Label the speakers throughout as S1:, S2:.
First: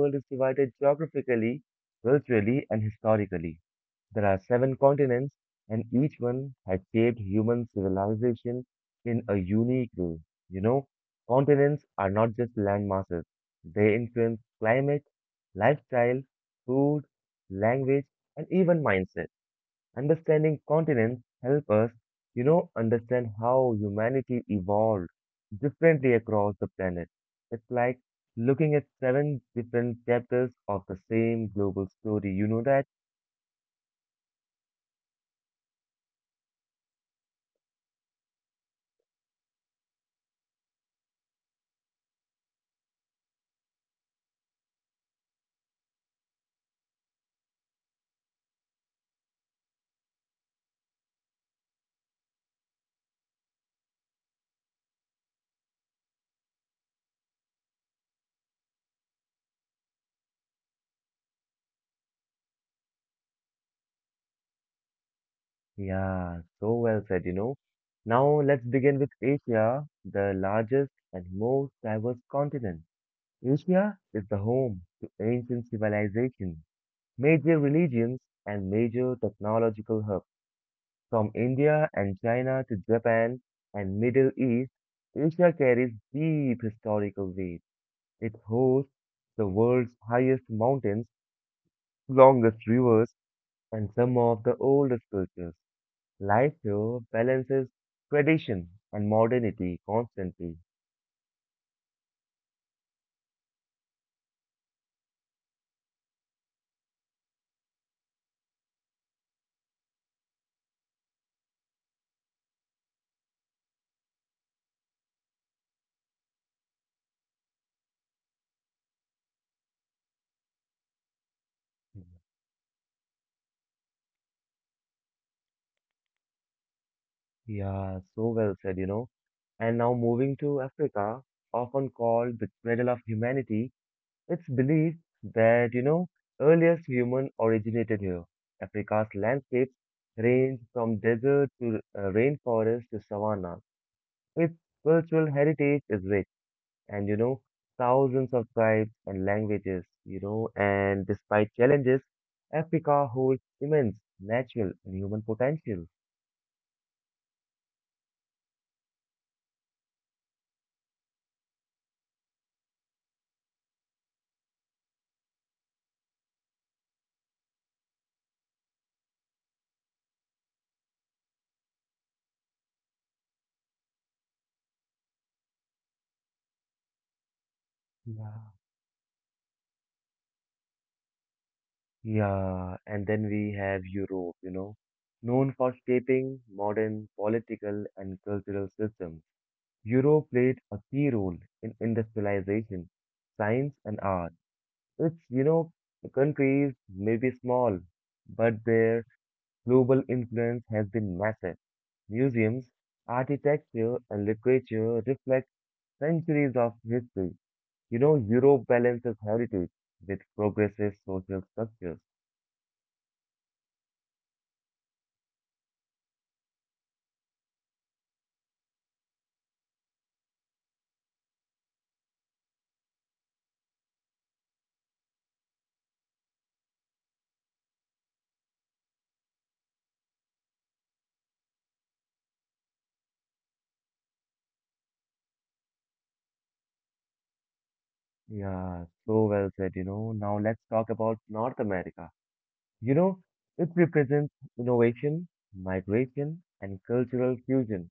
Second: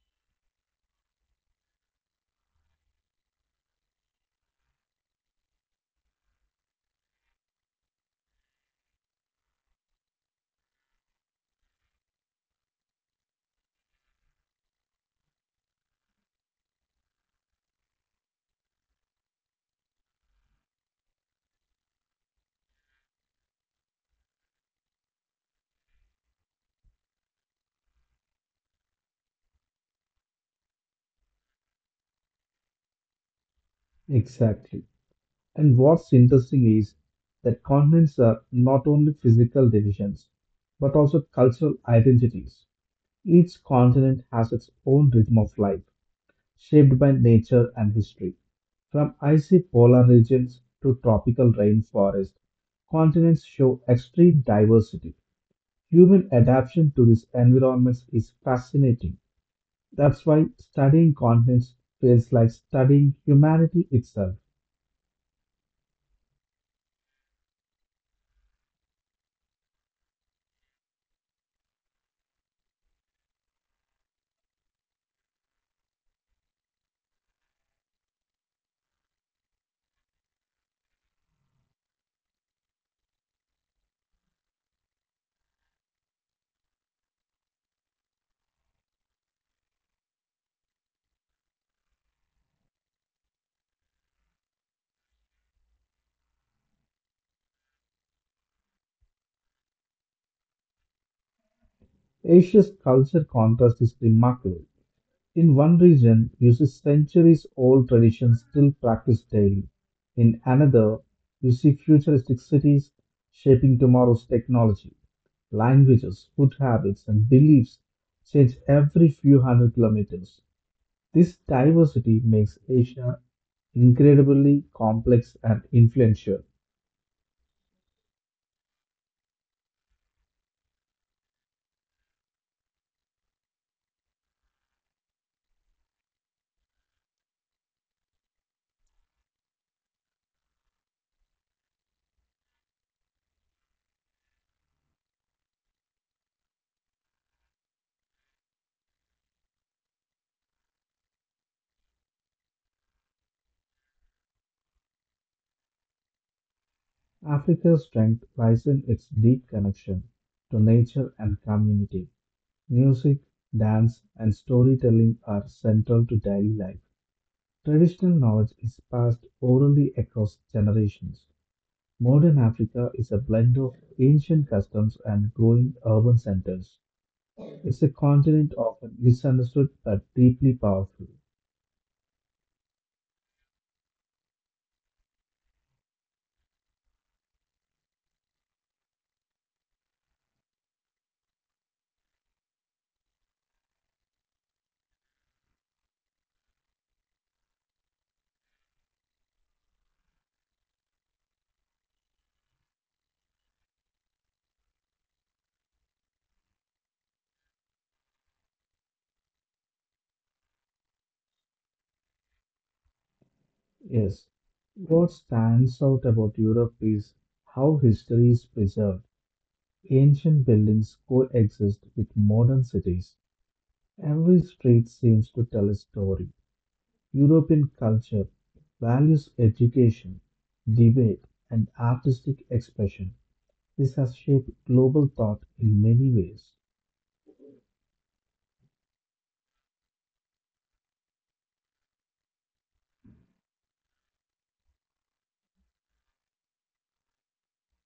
S1: world is divided geographically, culturally, and historically. There are seven continents, and each one has shaped human civilization in a unique way. You know, Continents are not just land masses. They influence climate, lifestyle, food, language, and even mindset. Understanding continents help us understand how humanity evolved differently across the planet. It's like looking at seven different chapters of the same global story. You know that?
S2: Exactly. And what's interesting is that continents are not only physical divisions, but also cultural identities. Each continent has its own rhythm of life, shaped by nature and history. From icy polar regions to tropical rainforest, continents show extreme diversity. Human adaptation to these environments is fascinating. That's why studying continents feels like studying humanity itself.
S1: Yeah, so well said. Now let's begin with Asia, the largest and most diverse continent. Asia is the home to ancient civilization, major religions, and major technological hubs. From India and China to Japan and Middle East, Asia carries deep historical weight. It hosts the world's highest mountains, longest rivers, and some of the oldest cultures. Life here balances tradition and modernity constantly.
S2: Asia's culture contrast is remarkable. In one region, you see centuries old traditions still practiced daily. In another, you see futuristic cities shaping tomorrow's technology. Languages, food habits, and beliefs change every few hundred kilometers. This diversity makes Asia incredibly complex and influential.
S1: Yeah, so well said. And now moving to Africa, often called the cradle of humanity, it's believed that earliest human originated here. Africa's landscapes range from desert to rainforest to savanna. Its cultural heritage is rich, and thousands of tribes and languages, and despite challenges, Africa holds immense natural and human potential.
S2: Africa's strength lies in its deep connection to nature and community. Music, dance, and storytelling are central to daily life. Traditional knowledge is passed orally across generations. Modern Africa is a blend of ancient customs and growing urban centers. It's a
S1: Yeah.
S2: continent often misunderstood but deeply powerful.
S1: Yeah, and then we have Europe, known for shaping modern political and cultural systems. Europe played a key role in industrialization, science, and art. It's you know the countries may be small, but their Global influence has been massive. Museums, architecture, and literature reflect centuries of history. Europe balances heritage with progressive social structures.
S2: Yes, what stands out about Europe is how history is preserved. Ancient buildings coexist with modern cities. Every street seems to tell a story. European culture values education, debate, and artistic expression. This has shaped global thought in many ways.
S1: Yeah, so well said. Now let's talk about North America. You know, it represents innovation, migration, and cultural fusion.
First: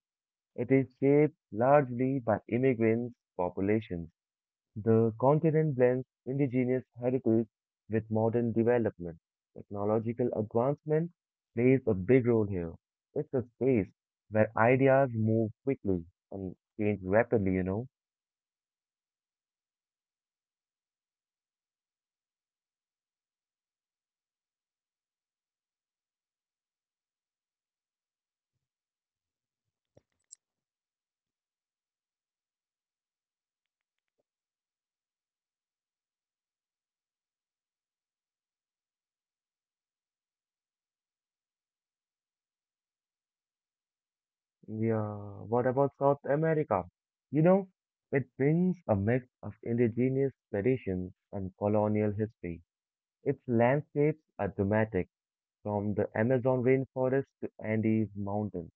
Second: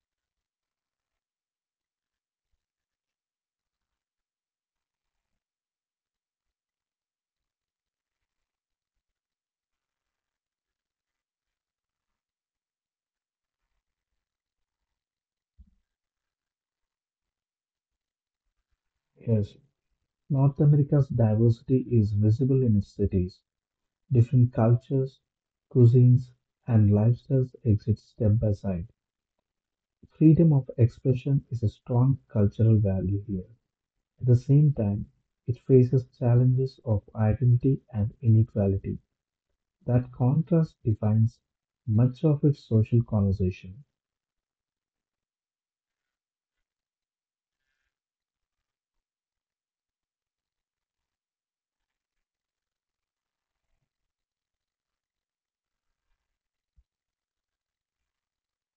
S1: It is shaped largely by immigrants' populations. The continent blends indigenous heritage with modern development. Technological advancement plays a big role here. It's a space where ideas move quickly and change rapidly.
S2: Yes, North America's diversity is visible in its cities. Different cultures, cuisines, and lifestyles exist side by side. Freedom of expression is a strong cultural value here. At the same time, it faces challenges of identity and inequality. That contrast defines much of its social conversation.
S1: Yeah, what about South America? You know, it brings a mix of indigenous traditions and colonial history. Its landscapes are dramatic, from the Amazon rainforest to Andes mountains.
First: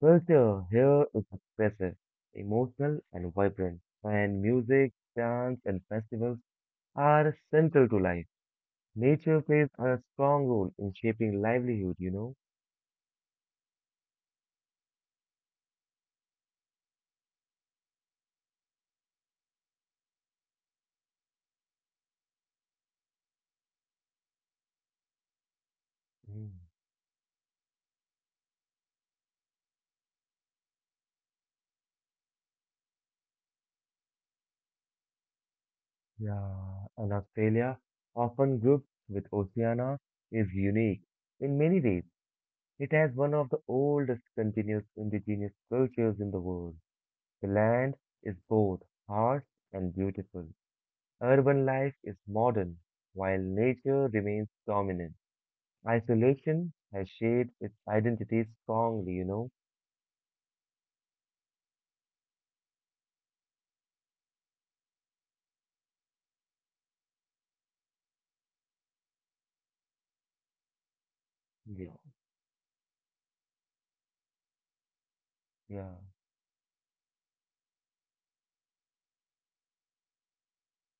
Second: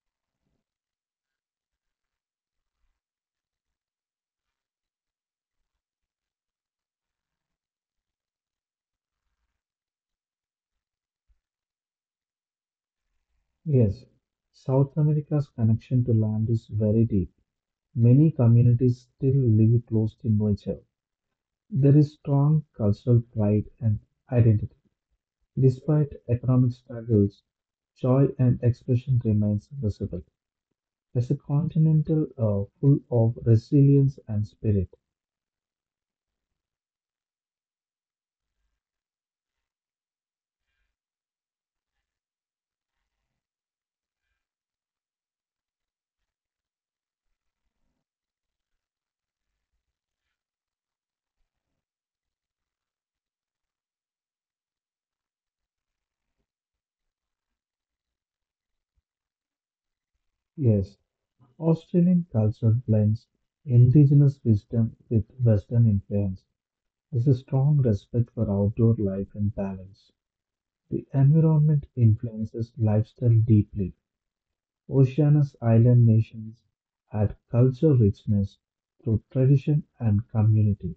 S1: Culture here is expressive, emotional, and vibrant, and music, dance, and festivals are central to life. Nature plays a strong role in shaping livelihood.
S2: Yes, South America's connection to land is very deep. Many communities still live close to nature. There is strong cultural pride and identity. Despite
S1: Mm.
S2: economic struggles, joy and expression remains visible. As a continental full of resilience and spirit.
S1: Yeah, and Australia, often grouped with Oceania, is unique. In many ways, it has one of the oldest continuous indigenous cultures in the world. The land is both harsh and beautiful. Urban life is modern, while nature remains dominant. Isolation has shaped its identity strongly.
S2: Yes, Australian culture blends indigenous wisdom with Western influence. There's a strong respect for outdoor life and balance. The environment
S1: Yeah,
S2: influences lifestyle deeply. Oceania's
S1: yeah,
S2: island nations add cultural richness through tradition and community.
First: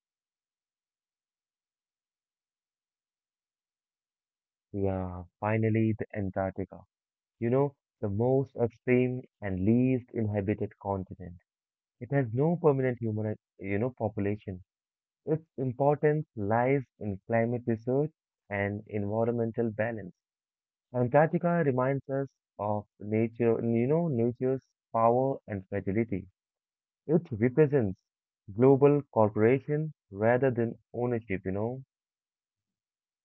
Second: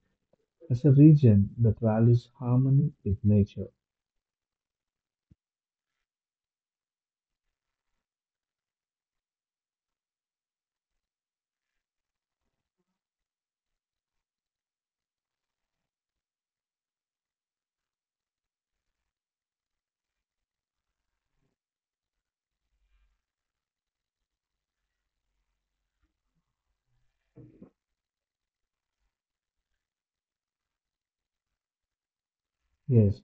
S2: As a region that values harmony with nature.
S1: yeah. Finally, the Antarctica. You know, the most extreme and least inhabited continent. It has no permanent human population. Its importance lies in climate research and environmental balance. Antarctica reminds us of nature's power and fragility. It represents global cooperation rather than ownership.
S2: Yes,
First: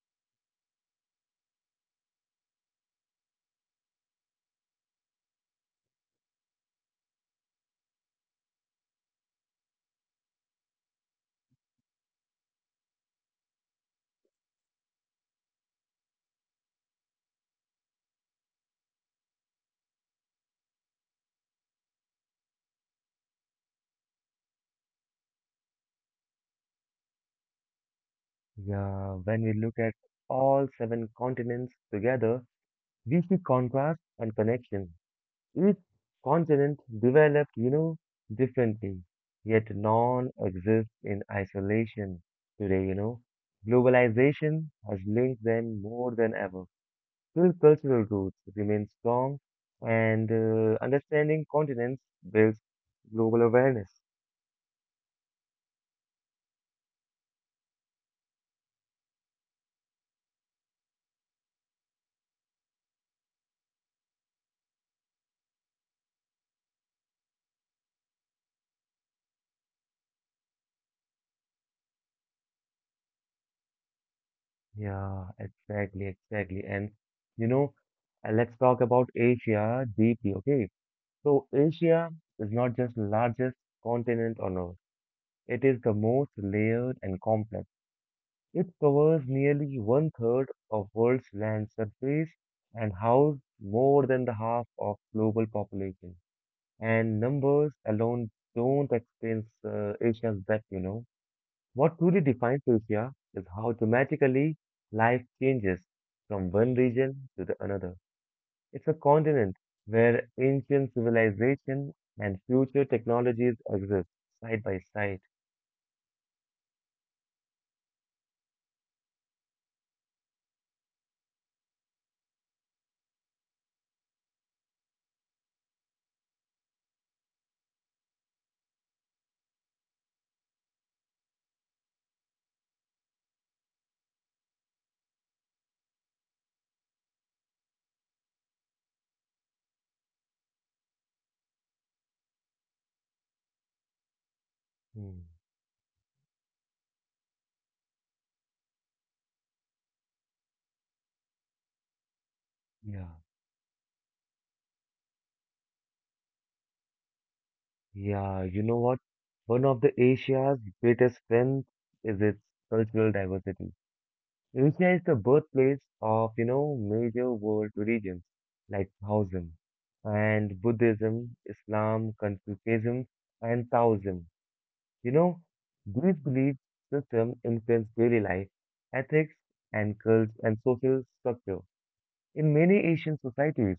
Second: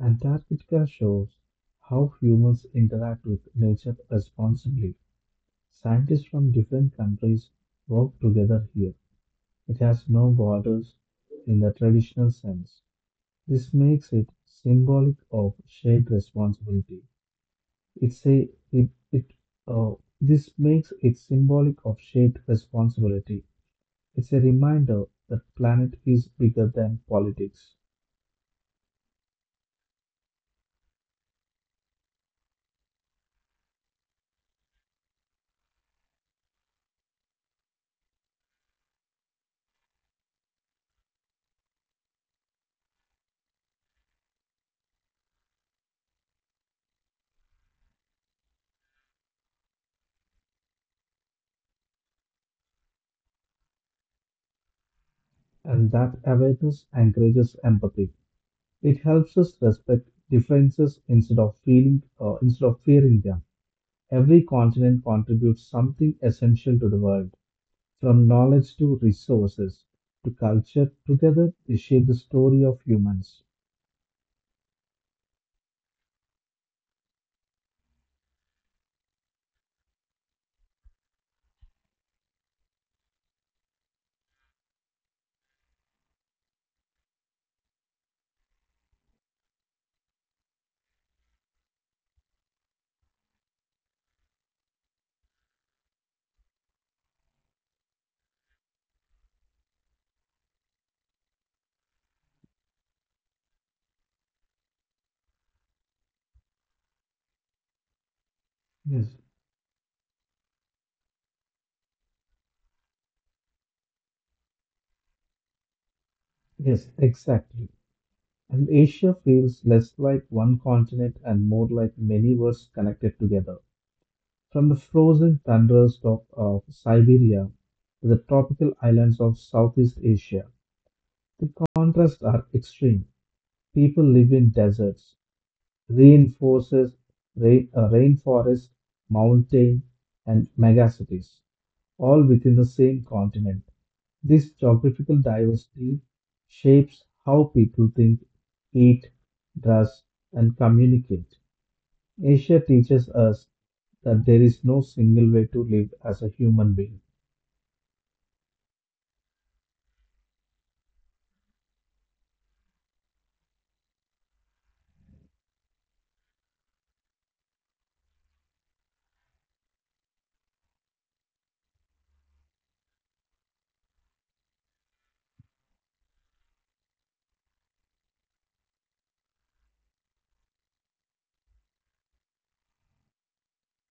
S2: Antarctica shows how humans interact with nature responsibly. Scientists from different countries work together here. It has no borders in the traditional sense. This makes it symbolic of shared responsibility. It's a it, it uh, this makes it symbolic of shared responsibility. It's a reminder that planet is bigger than politics,
S1: Yeah, when we look at all seven continents together, we see contrast and connection. Each continent developed, differently, yet none exists in isolation today. Globalization has linked them more than ever. Still, cultural roots remain strong, and understanding continents builds global awareness.
S2: and that awareness encourages empathy. It helps us respect differences instead of fearing them. Every continent contributes something essential to the world, from knowledge to resources to culture. Together, they shape the story of humans.
S1: Yeah, exactly, exactly. And you know, let's talk about Asia deeply, okay? So Asia is not just the largest continent on Earth. It is the most layered and complex. It covers nearly one third of world's land surface and houses more than the half of global population. And numbers alone don't explain Asia's depth. What truly defines Lucia is how dramatically life changes from one region to the another. It's a
S2: Yes.
S1: continent where ancient civilization and future technologies exist side by side.
S2: Yes, exactly. And Asia feels less like one continent and more like many worlds connected together. From the frozen thunders of Siberia to the tropical islands of Southeast Asia, the contrasts are extreme. People live in deserts, reinforces, rainforest, mountain, and megacities, all within the same continent. This geographical
S1: Hmm.
S2: diversity shapes how people think, eat, dress, and communicate. Asia teaches
S1: Yeah,
S2: us that there is no single way to live as a human being.
S1: yeah, you know what? One of the Asia's greatest strengths is its cultural diversity. Asia is the birthplace of major world religions like Taoism and Buddhism, Islam, Confucianism, and Taoism. You know, these belief systems influence daily life, ethics, and cults and social structure. In many Asian societies,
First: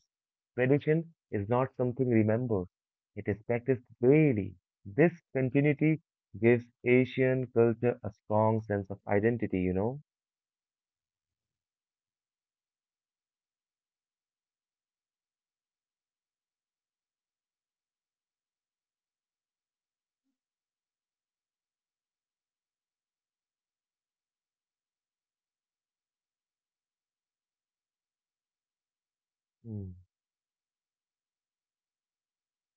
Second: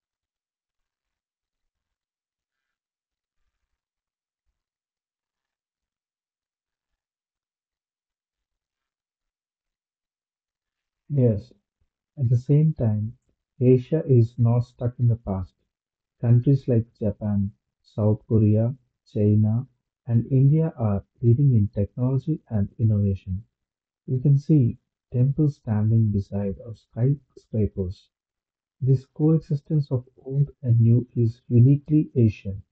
S1: tradition is not something remembered. It is practiced daily. This continuity gives Asian culture a strong sense of identity.
S2: Yes, at the same time, Asia is not stuck in the past. Countries like Japan, South Korea, China, and India are leading in technology and innovation. You can see temples standing beside of skyscrapers. This
S1: Hmm.
S2: coexistence of old and new is uniquely Asian.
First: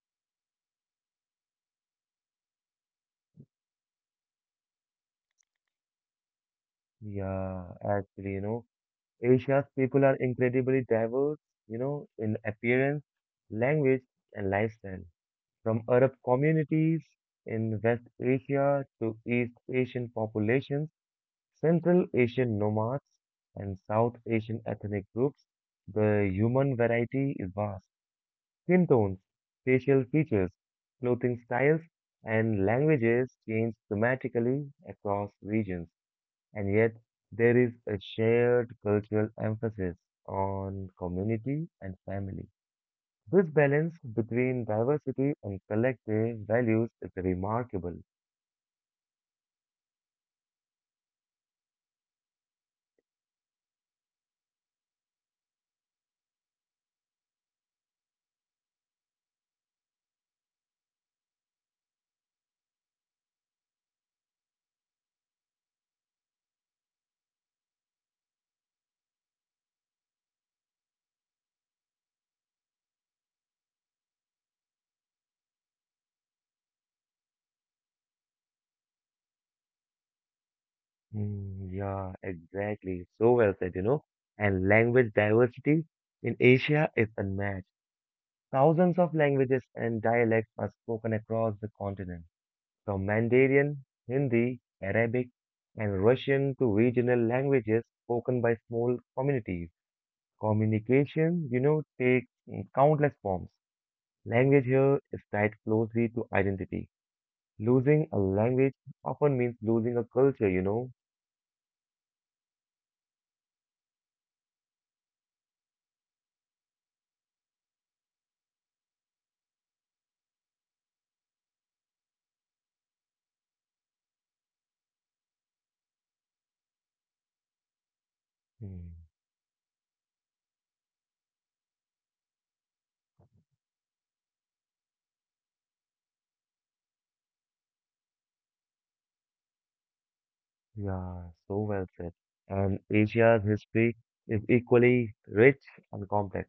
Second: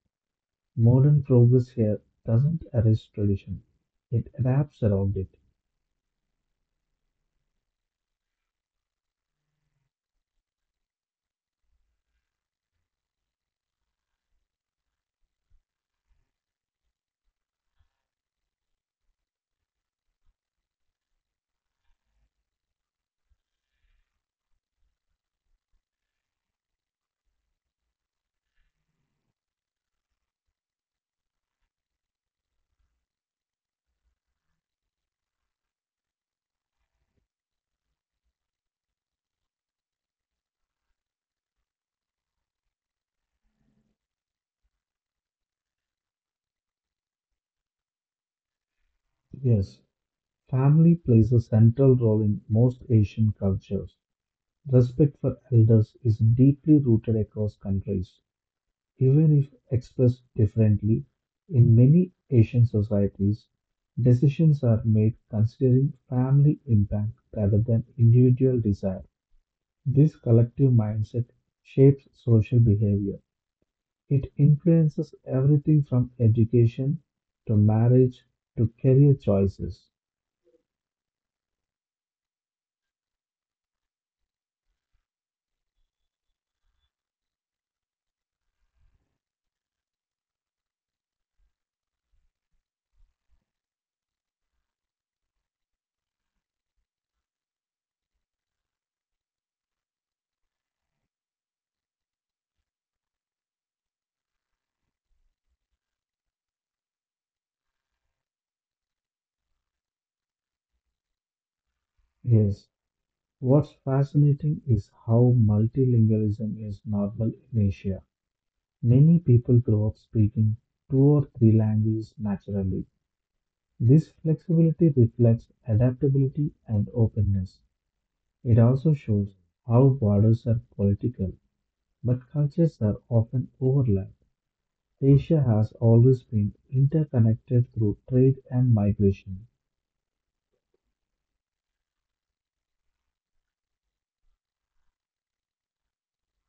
S2: Modern progress here doesn't erase tradition, it adapts around it.
S1: Yeah, actually, Asia's people are incredibly diverse, in appearance, language, and lifestyle. From Arab communities in West Asia to East Asian populations, Central Asian nomads, and South Asian ethnic groups, the human variety is vast. Skin tones, facial features, clothing styles, and languages change dramatically across regions. And yet, there is a shared cultural emphasis on community and family. This balance between diversity and collective values is remarkable.
S2: Yes, family plays a central role in most Asian cultures. Respect for elders is deeply rooted across countries. Even if expressed differently, in many Asian societies, decisions are made considering family impact rather than individual desire. This collective mindset shapes social behavior. It influences everything from education to marriage to career choices.
S1: Mm, yeah, exactly. So well said. And language diversity in Asia is unmatched. Thousands of languages and dialects are spoken across the continent, from Mandarin, Hindi, Arabic, and Russian to regional languages spoken by small communities. Communication takes countless forms. Language here is tied closely to identity. Losing a language often means losing a culture.
S2: Yes, what's fascinating is how multilingualism is normal in Asia. Many people grow up speaking two or three languages naturally. This flexibility reflects adaptability and openness. It
S1: Hmm.
S2: also shows how borders are political, but cultures are often overlapped. Asia has always been interconnected through trade and migration.
S1: Yeah, so well said. And Asia's history is equally rich and complex.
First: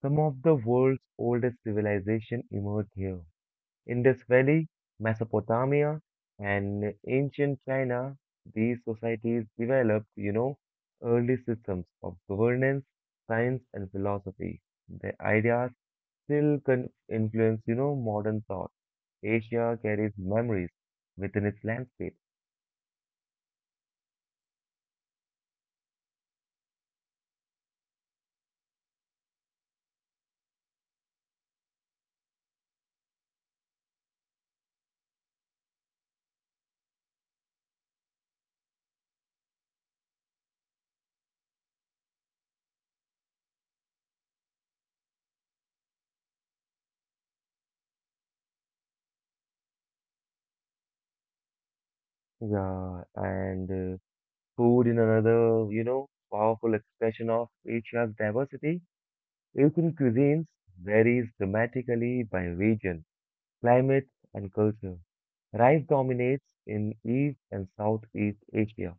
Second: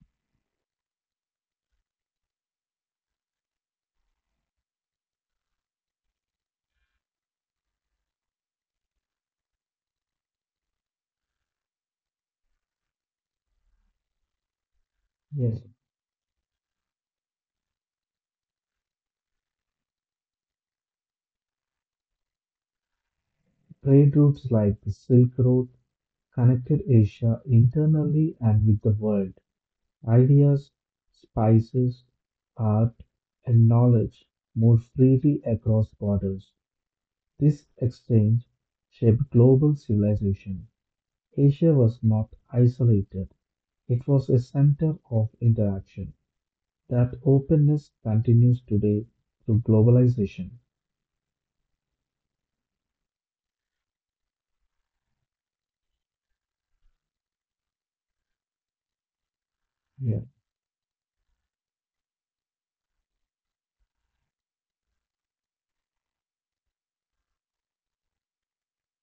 S1: Some of the world's oldest civilization emerged here. Indus Valley, Mesopotamia, and ancient China, these societies developed early systems of governance, science, and philosophy. The
S2: Yes.
S1: ideas still influence modern thought. Asia carries memories within its landscape.
S2: Trade routes like the Silk Road connected Asia internally and with the world. Ideas, spices, art, and knowledge moved freely across borders. This exchange shaped global civilization. Asia was not isolated, it was a center of interaction. That openness continues today through globalization.
S1: Yeah, and food in another powerful expression of Asia's diversity. Asian
S2: Yeah.
S1: cuisines varies dramatically by region, climate, and culture. Rice dominates in East and Southeast Asia,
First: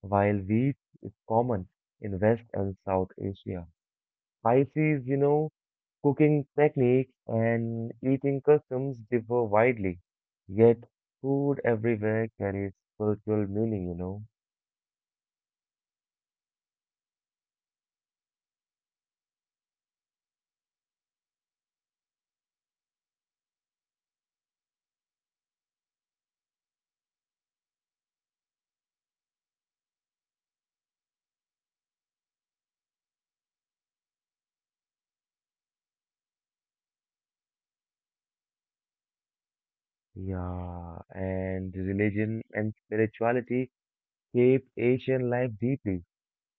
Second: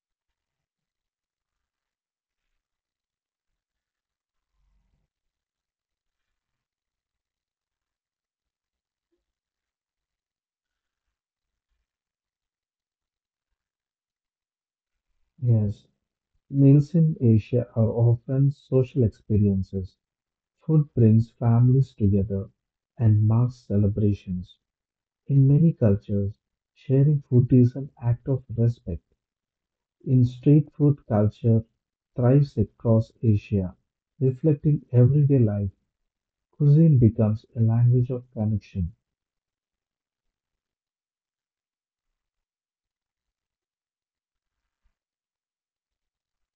S1: while wheat is common in West and South Asia. Spices, cooking techniques and eating customs differ widely, yet food everywhere carries cultural meaning.
S2: Yes, meals in Asia are often social experiences. Food brings families together and marks celebrations. In many cultures, sharing food is an act of respect. In street food culture thrives across Asia, reflecting everyday life. Cuisine becomes a language of connection.
S1: Yeah, and religion and spirituality shape Asian life deeply.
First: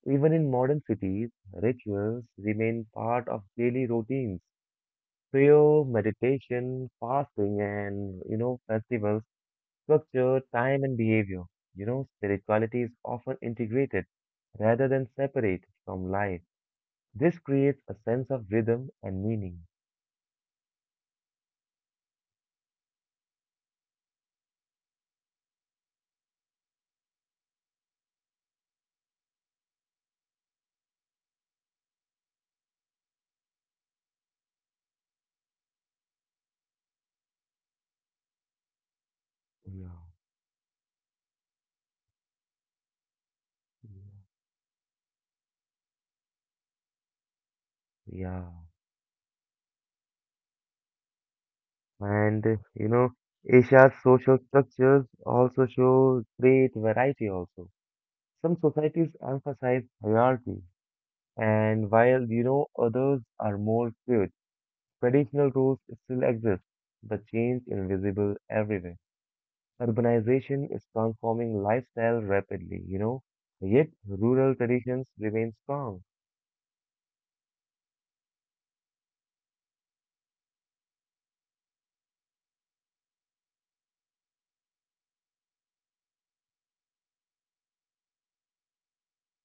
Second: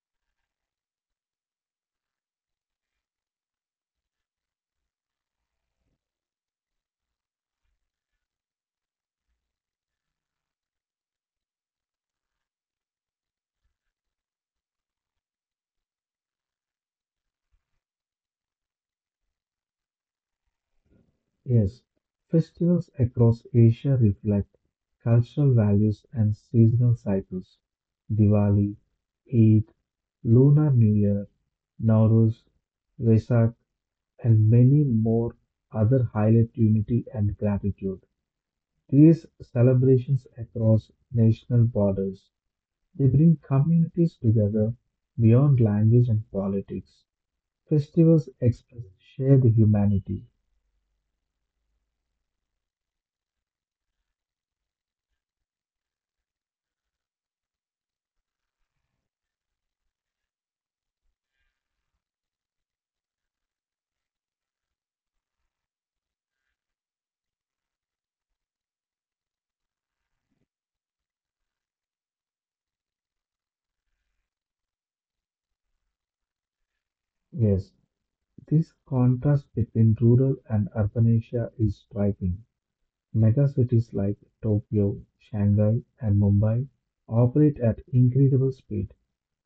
S1: Even in modern cities, rituals remain part of daily routines. Prayer, meditation, fasting, and festivals, structure, time, and behavior. Spirituality is often integrated rather than separate from life. This creates a sense of rhythm and meaning.
S2: Yes, festivals across Asia reflect cultural values and seasonal cycles. Diwali, Eid, Lunar New Year, Nowruz, Vesak, and many more other highlight unity and gratitude. These
S1: Yeah,
S2: celebrations across national borders. They bring communities together beyond language and politics. Festivals
S1: yeah.
S2: express shared humanity.
S1: And Asia's social structures also show great variety also. Some societies emphasize hierarchy, and while others are more fluid. Traditional roles still exist, but change invisible everywhere. Urbanization is transforming lifestyle rapidly, yet rural traditions remain strong.
S2: Yes, this contrast between rural and urban Asia is striking. Megacities like Tokyo, Shanghai, and Mumbai operate at incredible speed.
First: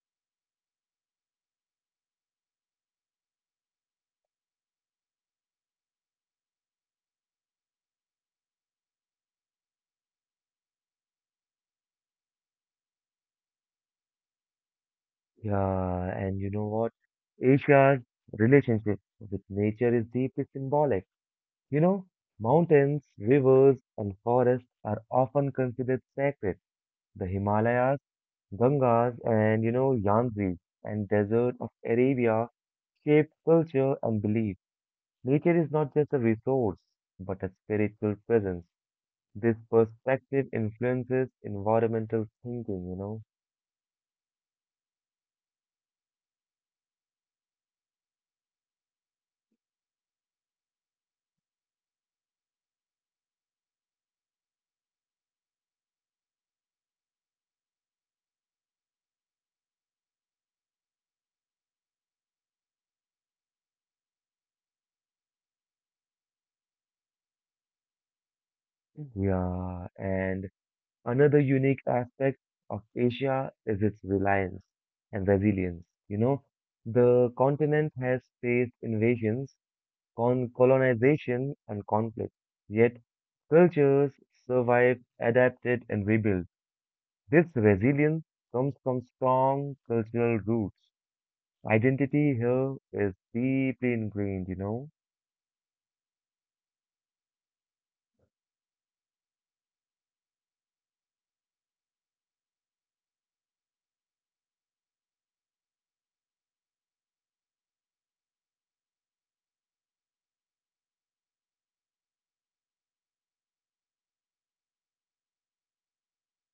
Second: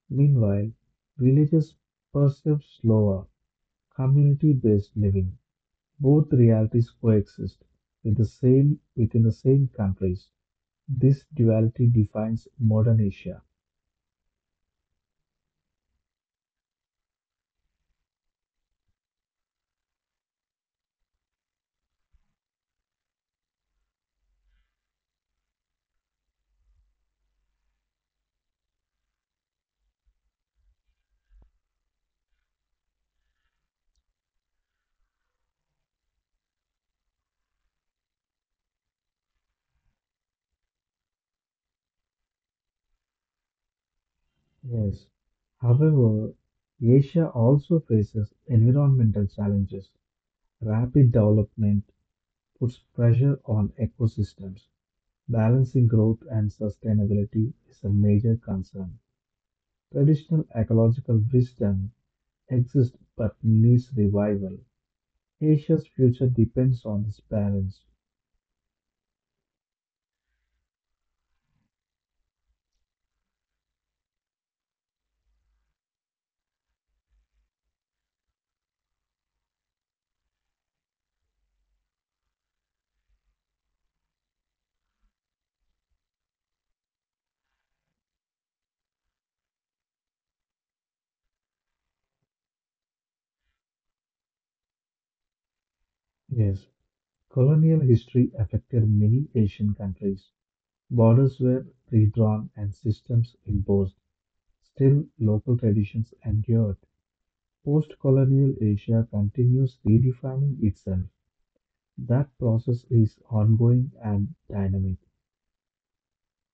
S2: Meanwhile, villages perceive slower, community based living. Both realities coexist in the same, within the same countries. This duality defines modern Asia.
S1: Yeah, and you know what? Asia's relationship with nature is deeply symbolic. You know, Mountains, rivers, and forests are often considered sacred. The Himalayas, Gangas, and Yangtze and desert of Arabia shape culture and belief. Nature is not just a resource, but a spiritual presence. This perspective influences environmental thinking, you know?
S2: Yes. However, Asia also faces environmental challenges. Rapid development puts pressure on ecosystems. Balancing growth and sustainability is a major concern. Traditional ecological wisdom exists but needs revival. Asia's future depends on this balance.
S1: Mm. Yeah, and another unique aspect of Asia is its reliance and resilience. The continent has faced invasions, con colonization, and conflict, yet cultures survived, adapted, and rebuilt. This resilience comes from strong cultural roots. Identity here is deeply ingrained.
S2: Yes, colonial history affected many Asian countries. Borders were redrawn and systems imposed; still, local traditions endured. Post-colonial Asia continues redefining itself. That process is ongoing and dynamic.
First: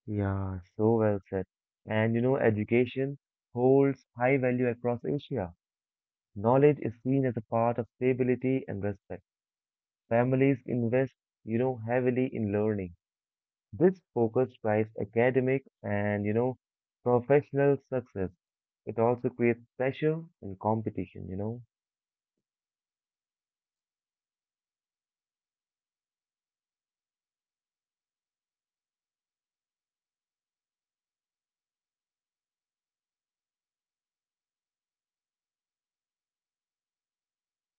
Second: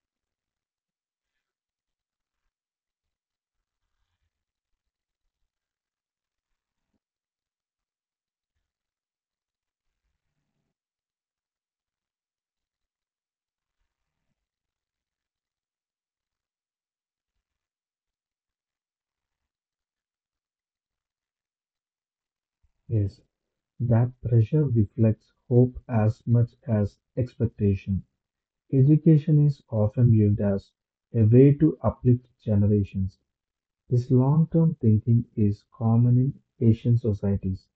S1: Yeah, so well said. And education holds high value across Asia. Knowledge is seen as a part of stability and respect. Families invest heavily in learning. This focus drives academic and professional success. It also creates pressure and competition.
S2: Yes, that pressure reflects hope as much as expectation. Education is often viewed as a way to uplift generations. This long-term thinking is common in Asian societies.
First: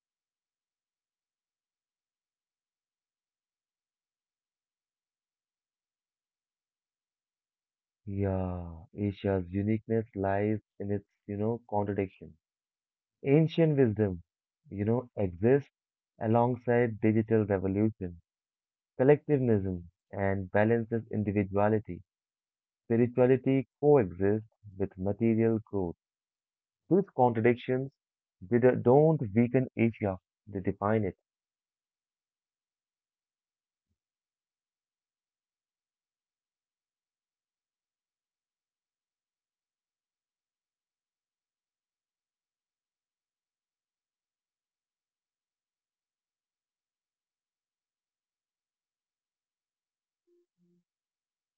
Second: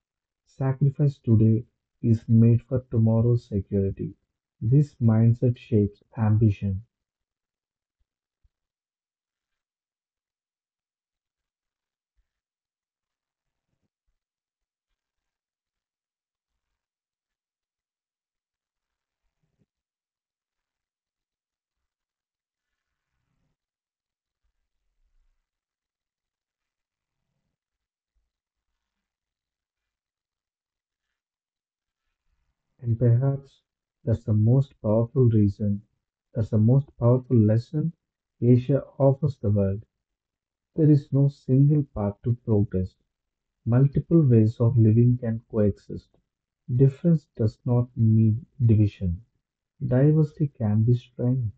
S2: Sacrifice today is made for tomorrow's security. This mindset shapes ambition,
S1: Yeah, Asia's uniqueness lies in its contradiction. Ancient wisdom exists alongside digital revolution, collectivism, and balances individuality. Spirituality coexists with material growth. These contradictions they don't weaken Asia, they define it.
S2: and perhaps that's the most powerful reason, that's the most powerful lesson Asia offers the world. There is no single path to progress. Multiple ways of living can coexist. Difference does not mean division. Diversity can be strength.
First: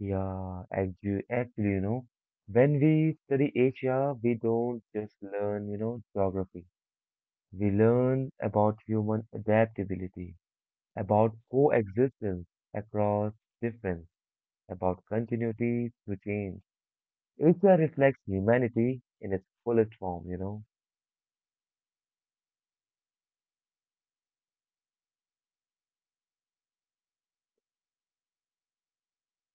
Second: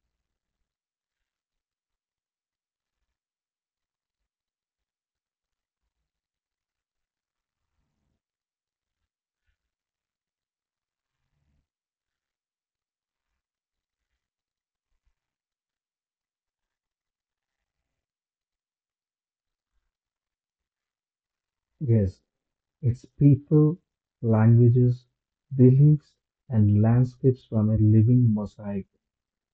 S1: Yeah, actually, when we study Asia, we don't just learn geography. We learn about human adaptability, about coexistence across difference about continuity to change. HR reflects humanity in its fullest form.
S2: Yes, its people, languages, beliefs, and landscapes form a living mosaic.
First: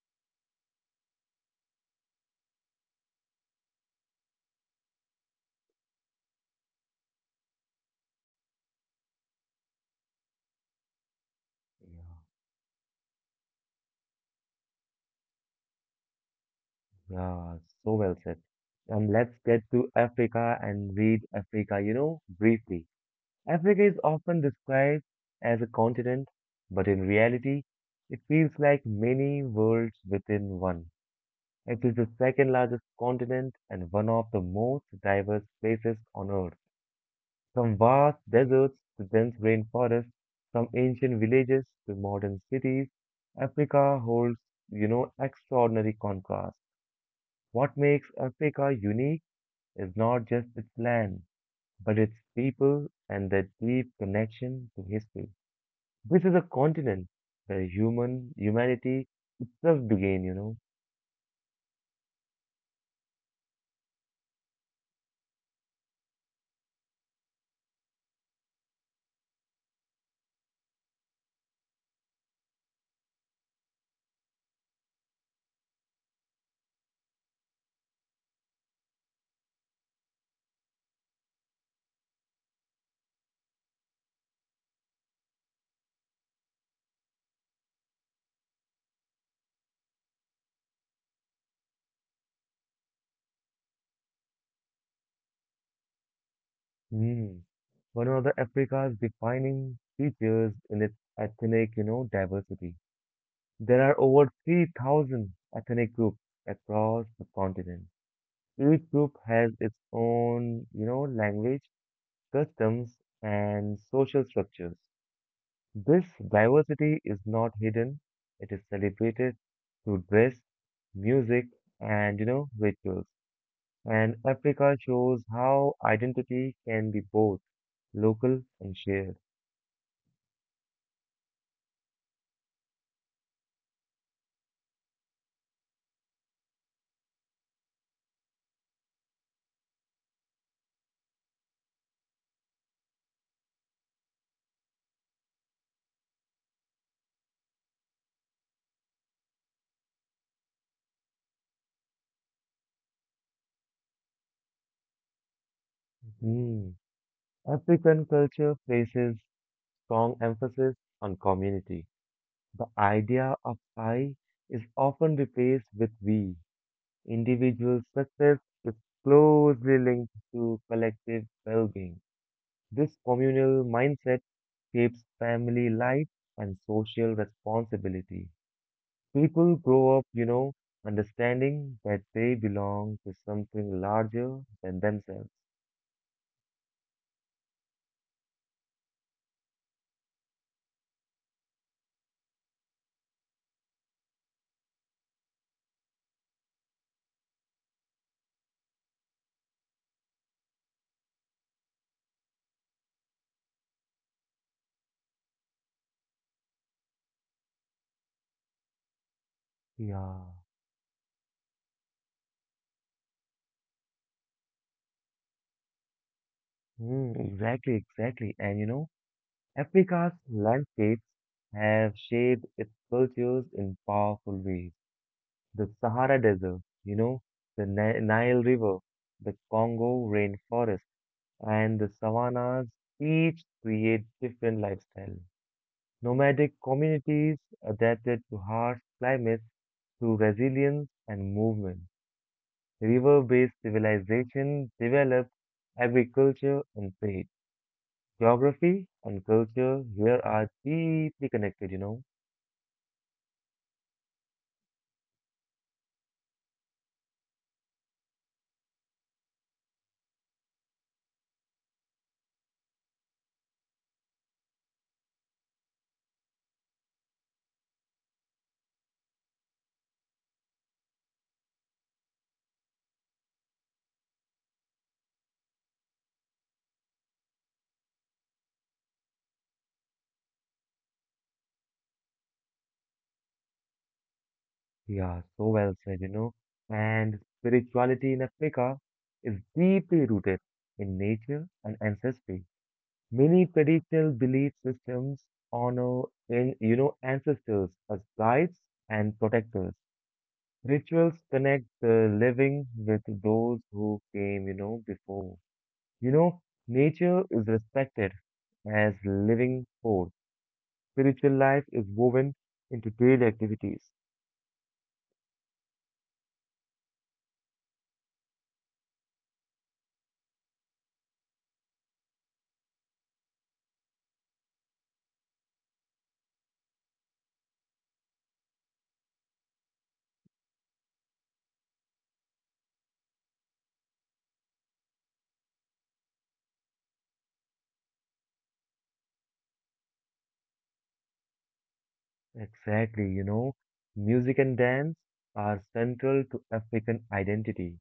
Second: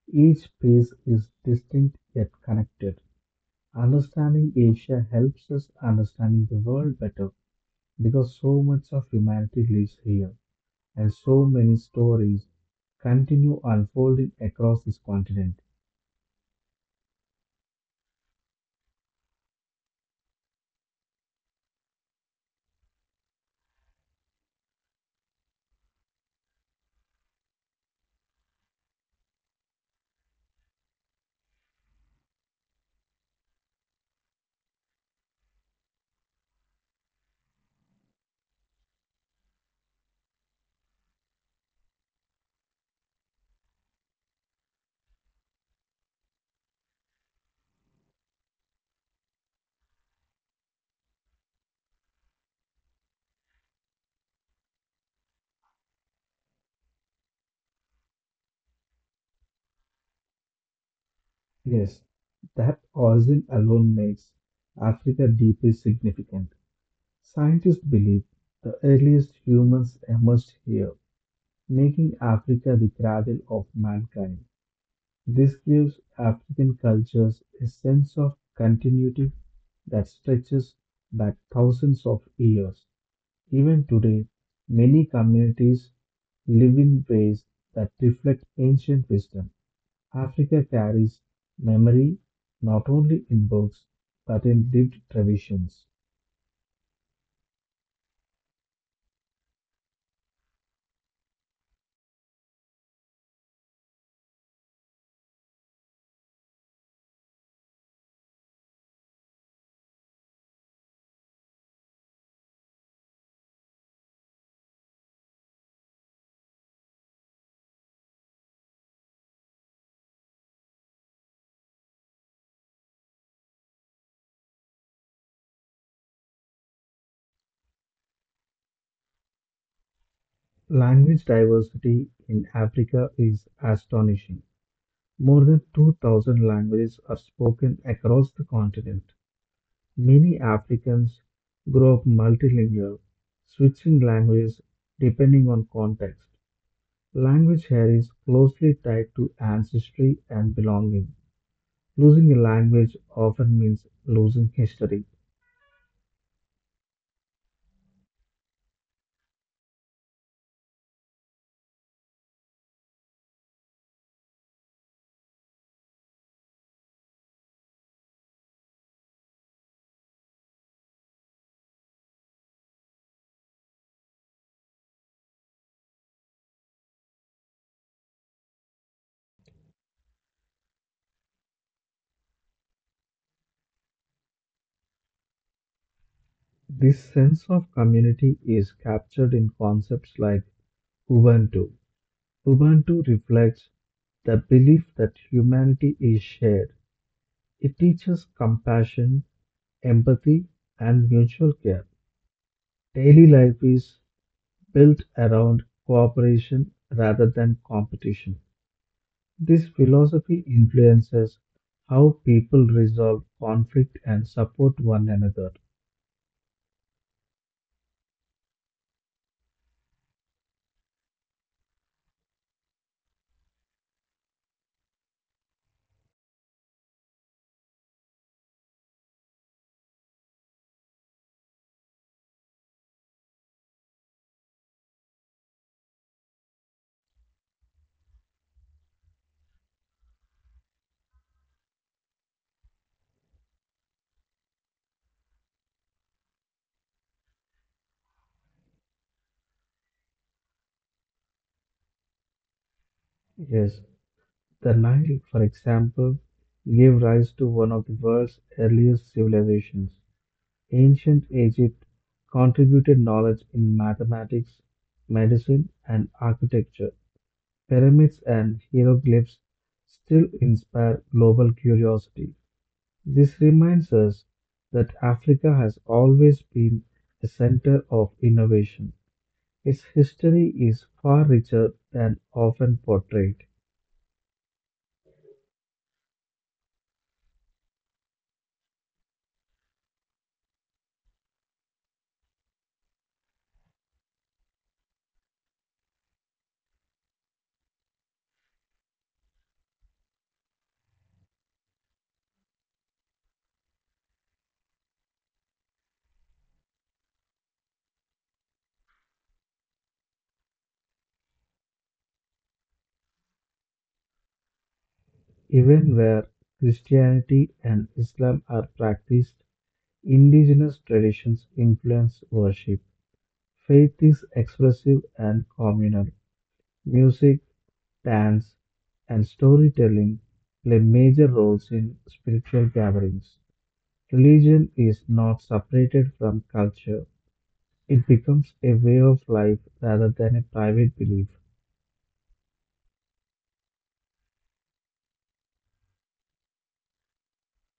S2: Each piece is distinct yet connected. Understanding Asia helps us understanding the world better, because so much of humanity lives here and so many
S1: Yeah,
S2: stories continue unfolding across this continent.
S1: yeah, so well said. And let's get to Africa and read Africa, briefly. Africa is often described as a continent, but in reality, it feels like many worlds within one. It is the second largest continent and one of the most diverse places on Earth. From vast deserts to dense rainforests, from ancient villages to modern cities, Africa holds extraordinary contrast. What makes Africa unique is not just its land, but its people and their deep connection to history. This is a continent where human humanity just began.
S2: Yes, that origin alone makes Africa deeply significant. Scientists believe the earliest humans emerged here, making Africa the cradle of mankind. This gives African cultures a sense of continuity that stretches back thousands of years. Even today, many communities live in ways that reflect ancient wisdom. Africa carries memory not only in books but in lived traditions.
S1: Hmm. One of the Africa's defining features in its ethnic diversity. There are over 3,000 ethnic groups across the continent. Each group has its own, language, customs, and social structures. This diversity is not hidden, it is celebrated through dress, music, and rituals. And Africa shows how identity can be both local and shared.
S2: Language diversity in Africa is astonishing. More than 2,000 languages are spoken across the continent. Many Africans grow up multilingual, switching languages depending on context. Language here is closely tied to ancestry and belonging. Losing a language often means losing history.
S1: Hmm. African culture places strong emphasis on community. The idea of I is often replaced with we. Individual success is closely linked to collective well-being. This communal mindset shapes family life and social responsibility. People grow up, understanding that they belong to something larger than themselves.
S2: This sense of community is captured in concepts like Ubuntu. Ubuntu reflects the belief that humanity is shared. It teaches compassion, empathy, and mutual care. Daily life is built around cooperation rather than competition. This
S1: Yeah.
S2: philosophy influences how people resolve conflict and support one another.
S1: Mm, exactly, exactly. And Africa's landscapes have shaped its cultures in powerful ways. The Sahara Desert, the Nile River, the Congo rainforest, and the savannas each create different lifestyles. Nomadic communities adapted to harsh climates through resilience and movement. River-based civilization developed agriculture and trade. Geography and culture here are deeply connected.
S2: Yes, the Nile, for example, gave rise to one of the world's earliest civilizations. Ancient Egypt contributed knowledge in mathematics, medicine, and architecture. Pyramids and hieroglyphs still inspire global curiosity. This reminds us that Africa has always been a center of innovation. Its history is far richer than often portrayed.
S1: Yeah, so well said. And spirituality in Africa is deeply rooted in nature and ancestry. Many traditional belief systems honor ancestors as guides and protectors. Rituals connect the living with those who came before. You know, Nature is respected as living force. Spiritual life is woven into daily activities.
S2: Even where Christianity and Islam are practiced, indigenous traditions influence worship. Faith is expressive and communal. Music, dance, and storytelling play major roles in spiritual gatherings. Religion is not separated from culture, it becomes a way of life rather than a private belief.
S1: Exactly, music and dance are central to African identity.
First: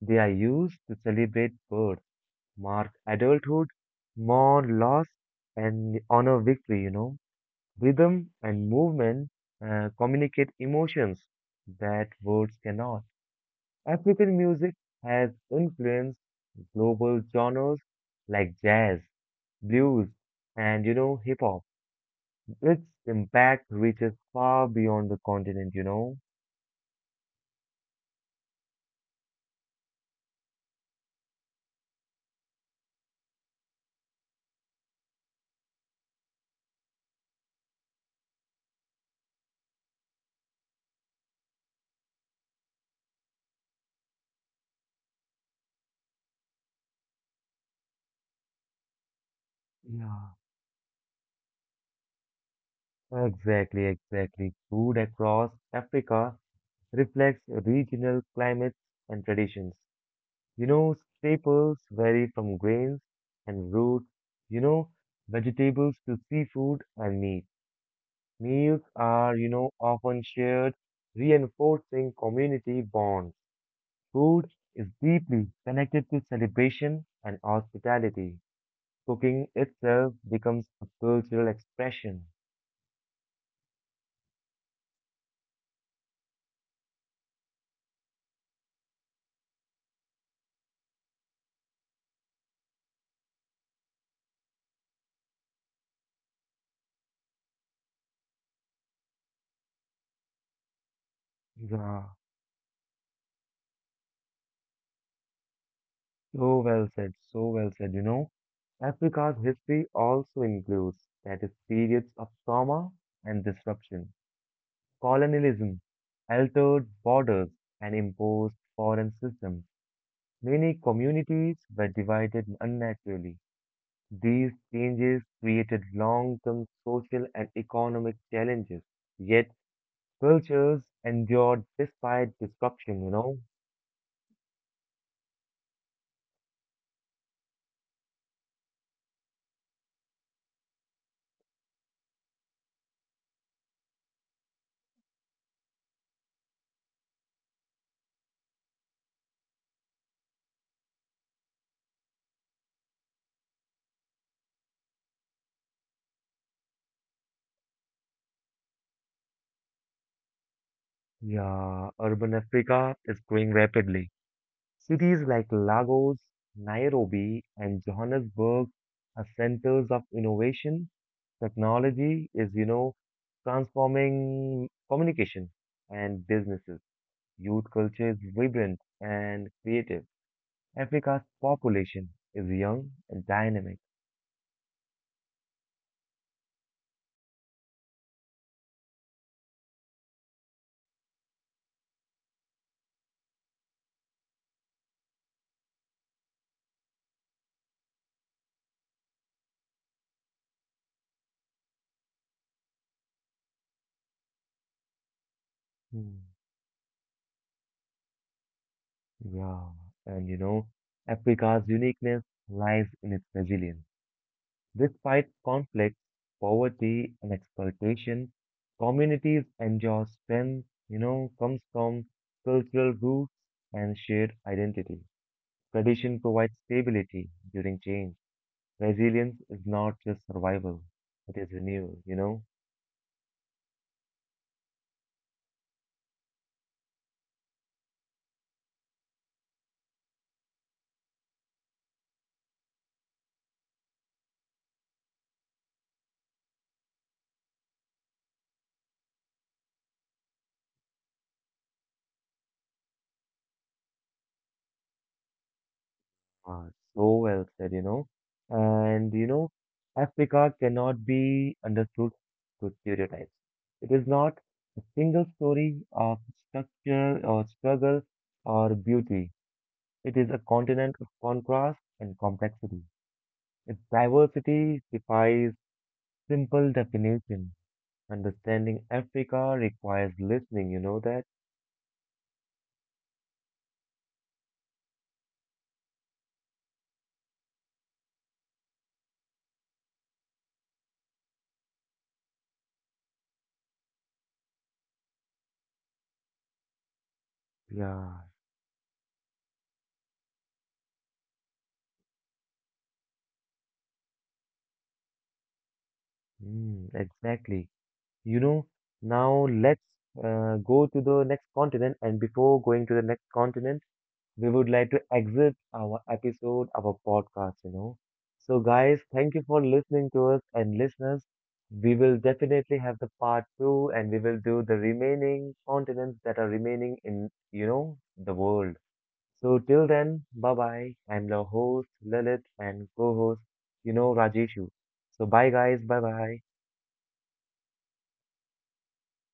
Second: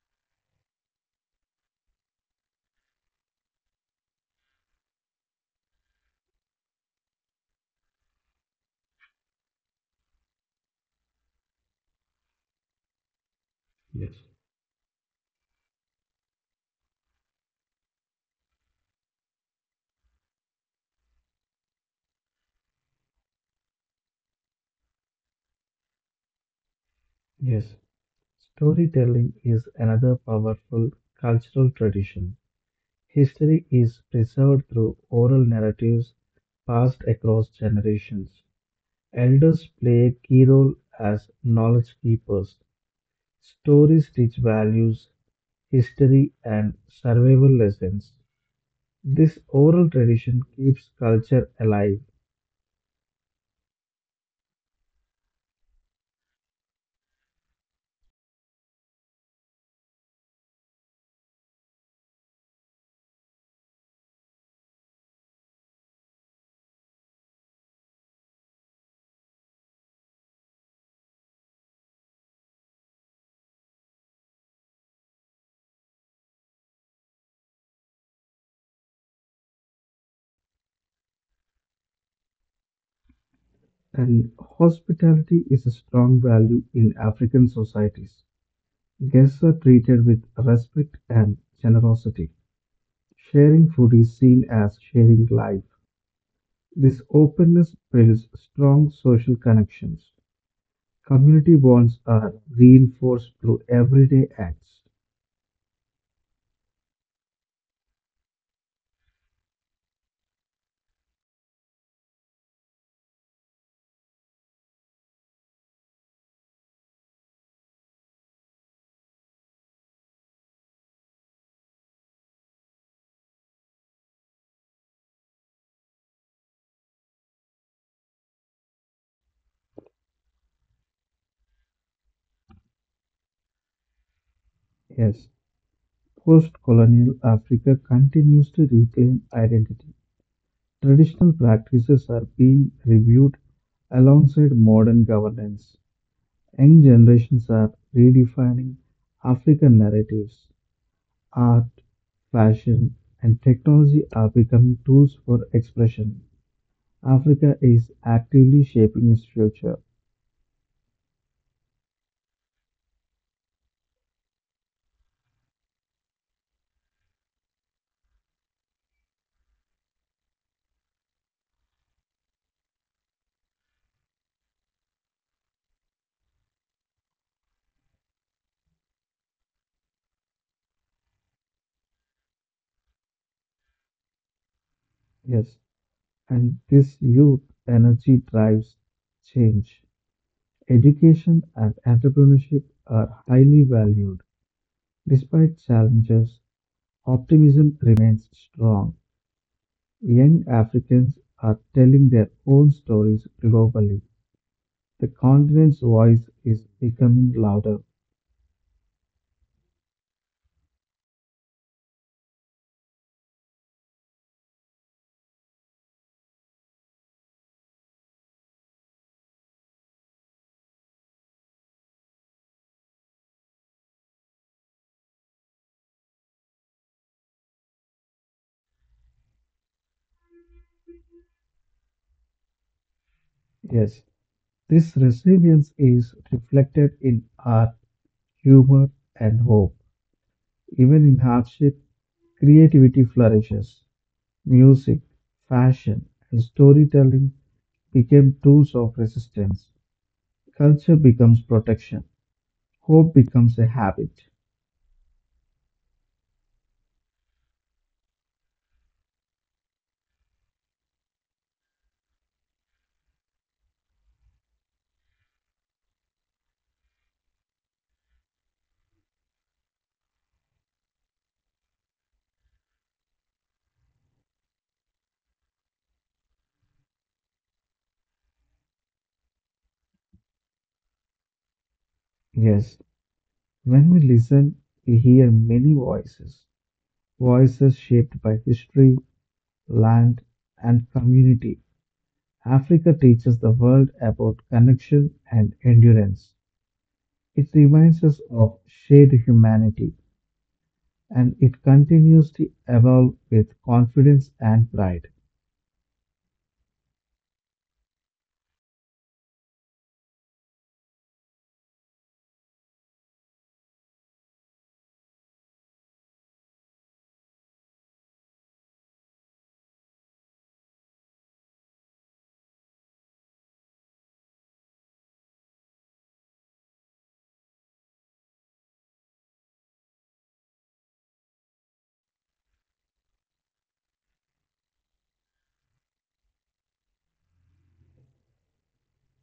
S1: They are used to celebrate birth, mark adulthood, mourn loss, and honor victory. Rhythm and movement communicate emotions that words cannot.
S2: Yes.
S1: African music has influenced global genres like jazz, blues, and hip hop. Its impact reaches far beyond the continent.
S2: Yes, storytelling is another powerful cultural tradition. History is preserved through oral narratives passed across generations. Elders play a key role as knowledge keepers. Stories teach values, history, and survival lessons. This oral
S1: Yeah,
S2: tradition keeps culture alive.
S1: exactly, exactly. Food across Africa reflects regional climates and traditions. Staples vary from grains and roots, you know, vegetables to seafood and meat. Meals are often shared, reinforcing community bonds. Food is deeply connected to celebration and hospitality. Cooking itself becomes a cultural expression.
S2: And hospitality is a strong value in African societies. Guests are treated with respect and generosity. Sharing food is seen as sharing life. This openness builds strong social connections. Community bonds
S1: Yeah.
S2: are reinforced through everyday acts.
S1: So well said, so well said. Africa's history also includes that is periods of trauma and disruption, colonialism, altered borders, and imposed foreign systems. Many communities were divided unnaturally. These changes created long-term social and economic challenges, yet cultures endured despite disruption.
S2: Yes, post colonial Africa continues to reclaim identity. Traditional practices are being reviewed alongside modern governance. Young generations are redefining African narratives. Art, fashion, and technology are becoming tools for expression. Africa is actively shaping its future.
S1: Yeah, urban Africa is growing rapidly. Cities like Lagos, Nairobi, and Johannesburg are centers of innovation. Technology is transforming communication and businesses. Youth culture is vibrant and creative. Africa's population is young and dynamic.
S2: Yes, and this youth energy drives change. Education and entrepreneurship are highly valued. Despite challenges, optimism remains strong. Young Africans are telling their own stories globally. The continent's
S1: Hmm.
S2: voice is becoming louder.
S1: Yeah, and Africa's uniqueness lies in its resilience. Despite conflicts, poverty, and exploitation, communities enjoy strength comes from cultural roots and shared identity. Tradition provides stability during change. Resilience is not just survival, it is renewal.
S2: Yes, this resilience is reflected in art, humor, and hope. Even in hardship, creativity flourishes. Music, fashion, and storytelling became tools of resistance. Culture becomes protection. Hope becomes a habit.
S1: Ah, so well said. And Africa cannot be understood through stereotypes. It is not a single story of structure or struggle or beauty. It is a continent of contrast and complexity. Its diversity defies simple definition. Understanding Africa requires listening, you know that?
S2: Yes, when we listen, we hear many voices. Voices shaped by history, land, and community. Africa teaches the world about connection and endurance. It reminds
S1: Yeah,
S2: us of shared humanity, and it continues to evolve with confidence and pride.
S1: mm, exactly. You know, Now let's go to the next continent. And before going to the next continent, we would like to exit our episode, our podcast. So, guys, thank you for listening to us and listeners. We will definitely have the part two and we will do the remaining continents that are remaining in the world. So, till then, bye bye. I'm your host, Lalit, and co host, Rajeshu. So, bye, guys. Bye bye.